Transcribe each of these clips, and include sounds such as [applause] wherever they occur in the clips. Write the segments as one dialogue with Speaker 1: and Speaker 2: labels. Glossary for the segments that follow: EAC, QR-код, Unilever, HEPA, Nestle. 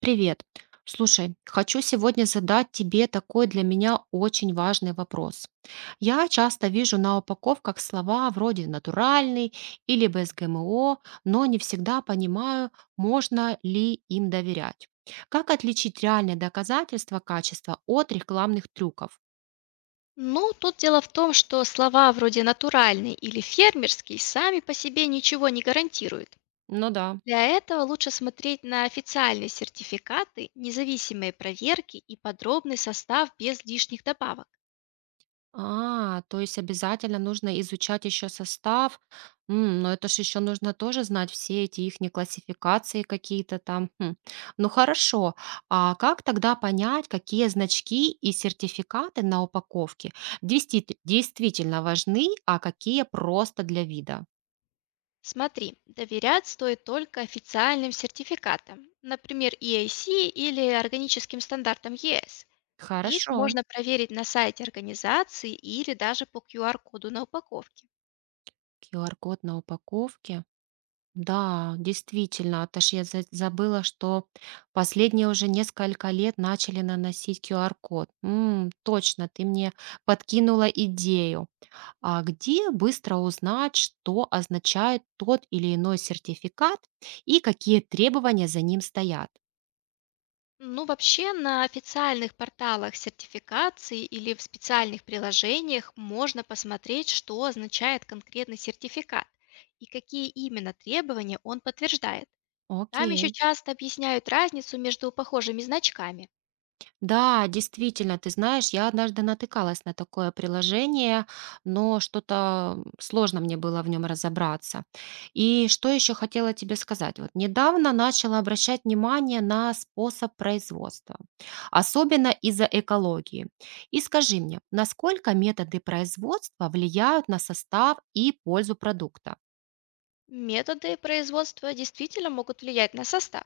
Speaker 1: Привет. Слушай, хочу сегодня задать тебе такой для меня очень важный вопрос. Я часто вижу на упаковках слова вроде «натуральный» или «без ГМО», но не всегда понимаю, можно ли им доверять. Как отличить реальные доказательства качества от рекламных трюков?
Speaker 2: Ну, тут дело в том, что слова вроде «натуральный» или «фермерский» сами по себе ничего не гарантируют.
Speaker 1: Ну да.
Speaker 2: Для этого лучше смотреть на официальные сертификаты, независимые проверки и подробный состав без лишних добавок.
Speaker 1: А, то есть обязательно нужно изучать еще состав. Но это же еще нужно тоже знать все эти их классификации какие-то там. Хм. Ну хорошо, а как тогда понять, какие значки и сертификаты на упаковке действительно важны, а какие просто для вида?
Speaker 2: Смотри, доверять стоит только официальным сертификатам, например, EAC или органическим стандартам ЕС. Их
Speaker 1: Хорошо.
Speaker 2: можно проверить на сайте организации или даже по QR-коду на упаковке.
Speaker 1: QR-код на упаковке. Да, действительно, это ж я забыла, что последние уже несколько лет начали наносить QR-код. Точно, ты мне подкинула идею. А где быстро узнать, что означает тот или иной сертификат и какие требования за ним стоят?
Speaker 2: Ну, вообще на официальных порталах сертификации или в специальных приложениях можно посмотреть, что означает конкретный сертификат и какие именно требования он подтверждает. Там еще
Speaker 1: Окей.
Speaker 2: часто объясняют разницу между похожими значками.
Speaker 1: Да, действительно, ты знаешь, я однажды натыкалась на такое приложение, но что-то сложно мне было в нем разобраться. И что еще хотела тебе сказать? Вот недавно начала обращать внимание на способ производства, особенно из-за экологии. И скажи мне, насколько методы производства влияют на состав и пользу продукта?
Speaker 2: Методы производства действительно могут влиять на состав.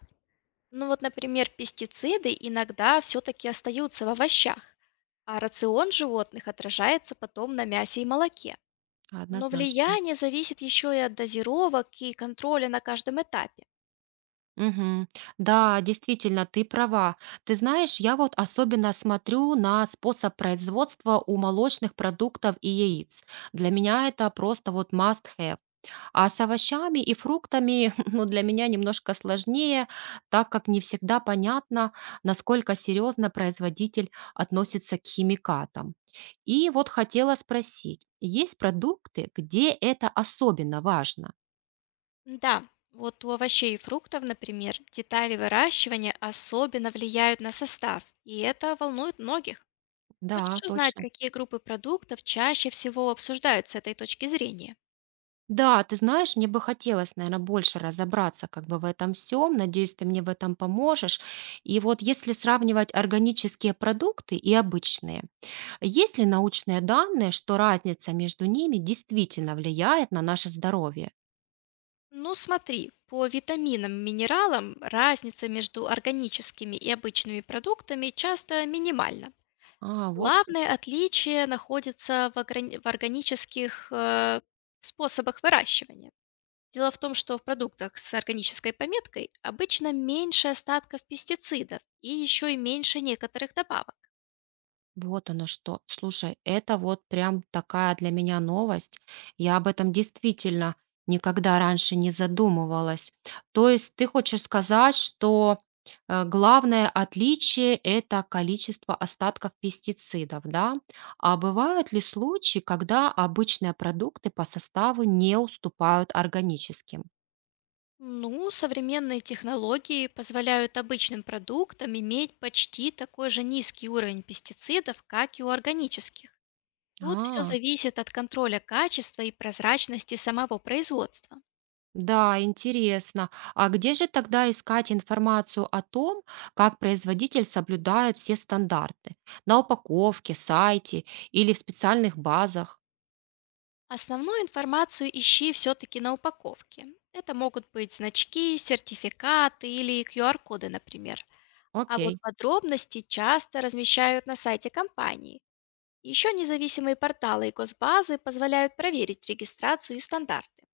Speaker 2: Ну вот, например, пестициды иногда все-таки остаются в овощах, а рацион животных отражается потом на мясе и молоке. Но
Speaker 1: Однозначно.
Speaker 2: влияние зависит еще и от дозировок и контроля на каждом этапе.
Speaker 1: Мгм. Да, действительно, ты права. Ты знаешь, я вот особенно смотрю на способ производства у молочных продуктов и яиц. Для меня это просто вот must have. А с овощами и фруктами, [laughs] ну, для меня немножко сложнее, так как не всегда понятно, насколько серьезно производитель относится к химикатам. И вот хотела спросить, есть продукты, где это особенно важно?
Speaker 2: Да, вот у овощей и фруктов, например, детали выращивания особенно влияют на состав, и это волнует многих.
Speaker 1: Да,
Speaker 2: Хочешь узнать,
Speaker 1: точно.
Speaker 2: какие группы продуктов чаще всего обсуждают с этой точки зрения?
Speaker 1: Да, ты знаешь, мне бы хотелось, наверное, больше разобраться как бы в этом всем. Надеюсь, ты мне в этом поможешь. И вот если сравнивать органические продукты и обычные, есть ли научные данные, что разница между ними действительно влияет на наше здоровье?
Speaker 2: Ну смотри, по витаминам, минералам разница между органическими и обычными продуктами часто минимальна.
Speaker 1: А, вот как.
Speaker 2: Главное отличие находится в органических способах выращивания. Дело в том, что в продуктах с органической пометкой обычно меньше остатков пестицидов и еще и меньше некоторых добавок.
Speaker 1: Вот оно что. Слушай, это вот прям такая для меня новость. Я об этом действительно никогда раньше не задумывалась. То есть ты хочешь сказать, что главное отличие– это количество остатков пестицидов, да? А бывают ли случаи, когда обычные продукты по составу не уступают органическим?
Speaker 2: Ну, современные технологии позволяют обычным продуктам иметь почти такой же низкий уровень пестицидов, как и у органических. Тут все
Speaker 1: А,
Speaker 2: зависит от контроля качества и прозрачности самого производства.
Speaker 1: да, интересно. А где же тогда искать информацию о том, как производитель соблюдает все стандарты? На упаковке, сайте или в специальных базах?
Speaker 2: Основную информацию ищи все-таки на упаковке. Это могут быть значки, сертификаты или QR-коды, например. А
Speaker 1: Окей.
Speaker 2: вот подробности часто размещают на сайте компании. Еще независимые порталы и госбазы позволяют проверить регистрацию и стандарты.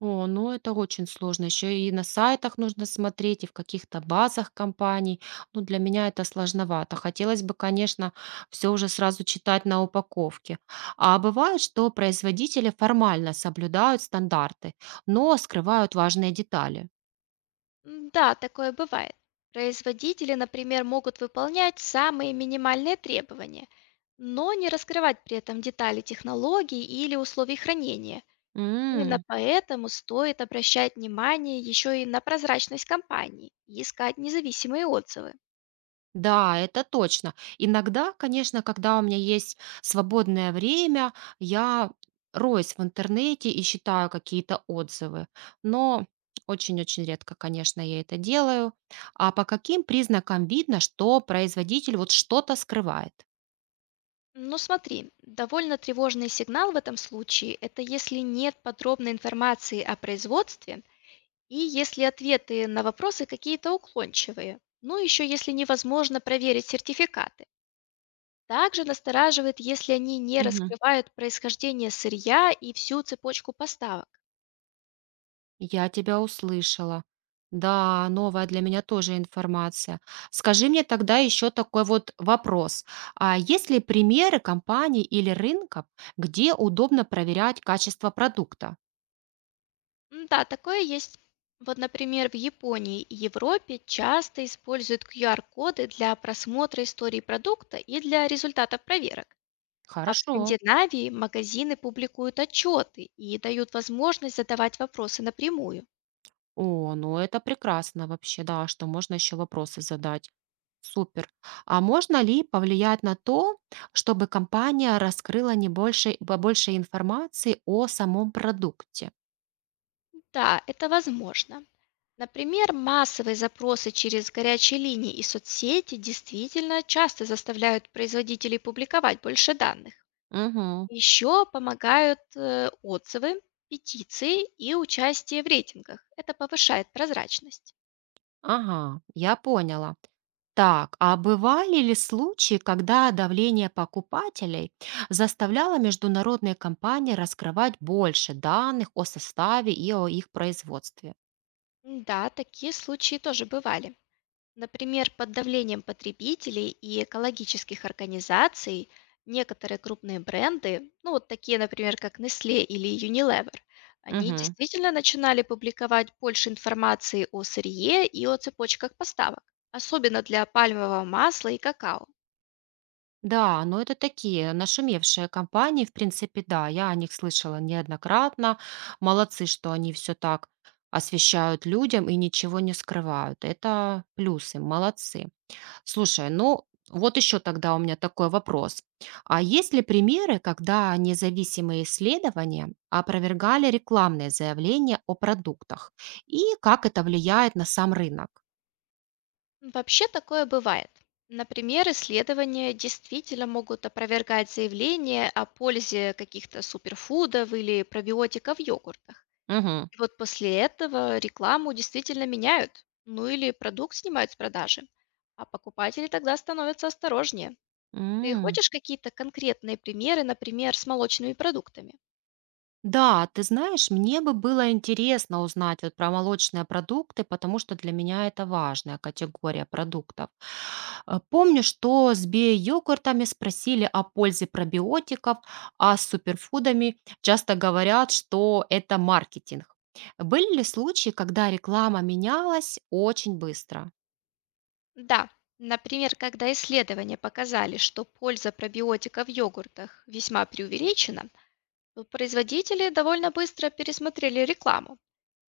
Speaker 1: О, ну это очень сложно. Еще и на сайтах нужно смотреть, и в каких-то базах компаний. Ну, для меня это сложновато. Хотелось бы, конечно, все уже сразу читать на упаковке. А бывает, что производители формально соблюдают стандарты, но скрывают важные детали.
Speaker 2: М, да, такое бывает. Производители, например, могут выполнять самые минимальные требования, но не раскрывать при этом детали технологий или условий хранения. Именно поэтому стоит обращать внимание еще и на прозрачность компании и искать независимые отзывы.
Speaker 1: Да, это точно. Иногда, конечно, когда у меня есть свободное время, я роюсь в интернете и читаю какие-то отзывы. Но очень-очень редко, конечно, я это делаю. А по каким признакам видно, что производитель вот что-то скрывает?
Speaker 2: Но смотри, довольно тревожный сигнал в этом случае — это если нет подробной информации о производстве и если ответы на вопросы какие-то уклончивые, ну еще если невозможно проверить сертификаты. Также настораживает, если они не раскрывают происхождение сырья и всю цепочку поставок.
Speaker 1: Я тебя услышала. Да, новая для меня тоже информация. Скажи мне тогда еще такой вот вопрос. А есть ли примеры компаний или рынков, где удобно проверять качество продукта?
Speaker 2: М, да, такое есть. Вот, например, в Японии и Европе часто используют QR-коды для просмотра истории продукта и для результатов проверок. А в
Speaker 1: Хорошо.
Speaker 2: Скандинавии магазины публикуют отчеты и дают возможность задавать вопросы напрямую.
Speaker 1: О, ну это прекрасно вообще, да, что можно еще вопросы задать. Супер. А можно ли повлиять на то, чтобы компания раскрыла не больше, побольше информации о самом продукте?
Speaker 2: Да, это возможно. Например, массовые запросы через горячие линии и соцсети действительно часто заставляют производителей публиковать больше данных.
Speaker 1: Угу.
Speaker 2: Еще помогают отзывы, петиции и участие в рейтингах. Это повышает прозрачность.
Speaker 1: Ага, я поняла. Так, а бывали ли случаи, когда давление покупателей заставляло международные компании раскрывать больше данных о составе и о их производстве?
Speaker 2: Да, такие случаи тоже бывали. Например, под давлением потребителей и экологических организаций некоторые крупные бренды, ну вот такие, например, как Nestle или Unilever, они
Speaker 1: Мгм.
Speaker 2: действительно начинали публиковать больше информации о сырье и о цепочках поставок, особенно для пальмового масла и какао.
Speaker 1: Да, но это такие нашумевшие компании, в принципе, да, я о них слышала неоднократно. Молодцы, что они все так освещают людям и ничего не скрывают. Это плюсы, молодцы. Слушай, ну вот еще тогда у меня такой вопрос. А есть ли примеры, когда независимые исследования опровергали рекламные заявления о продуктах? И как это влияет на сам рынок?
Speaker 2: Вообще такое бывает. Например, исследования действительно могут опровергать заявления о пользе каких-то суперфудов или пробиотиков в йогуртах.
Speaker 1: Угу.
Speaker 2: И вот после этого рекламу действительно меняют, ну или продукт снимают с продажи. А покупатели тогда становятся осторожнее. Ты хочешь какие-то конкретные примеры, например, с молочными продуктами?
Speaker 1: Да, ты знаешь, мне бы было интересно узнать вот про молочные продукты, потому что для меня это важная категория продуктов. Помню, что с био-йогуртами спросили о пользе пробиотиков, а с суперфудами часто говорят, что это маркетинг. Были ли случаи, когда реклама менялась очень быстро?
Speaker 2: Да, например, когда исследования показали, что польза пробиотика в йогуртах весьма преувеличена, ну, производители довольно быстро пересмотрели рекламу,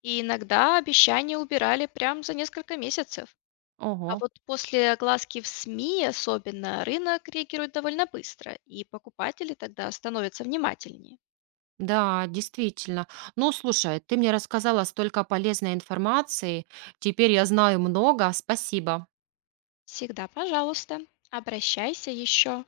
Speaker 2: и иногда обещания убирали прям за несколько месяцев. А
Speaker 1: Ого,
Speaker 2: вот после огласки в СМИ особенно рынок реагирует довольно быстро, и покупатели тогда становятся внимательнее.
Speaker 1: да, действительно. Ну, слушай, ты мне рассказала столько полезной информации, теперь я знаю много, спасибо.
Speaker 2: Всегда пожалуйста, обращайся еще.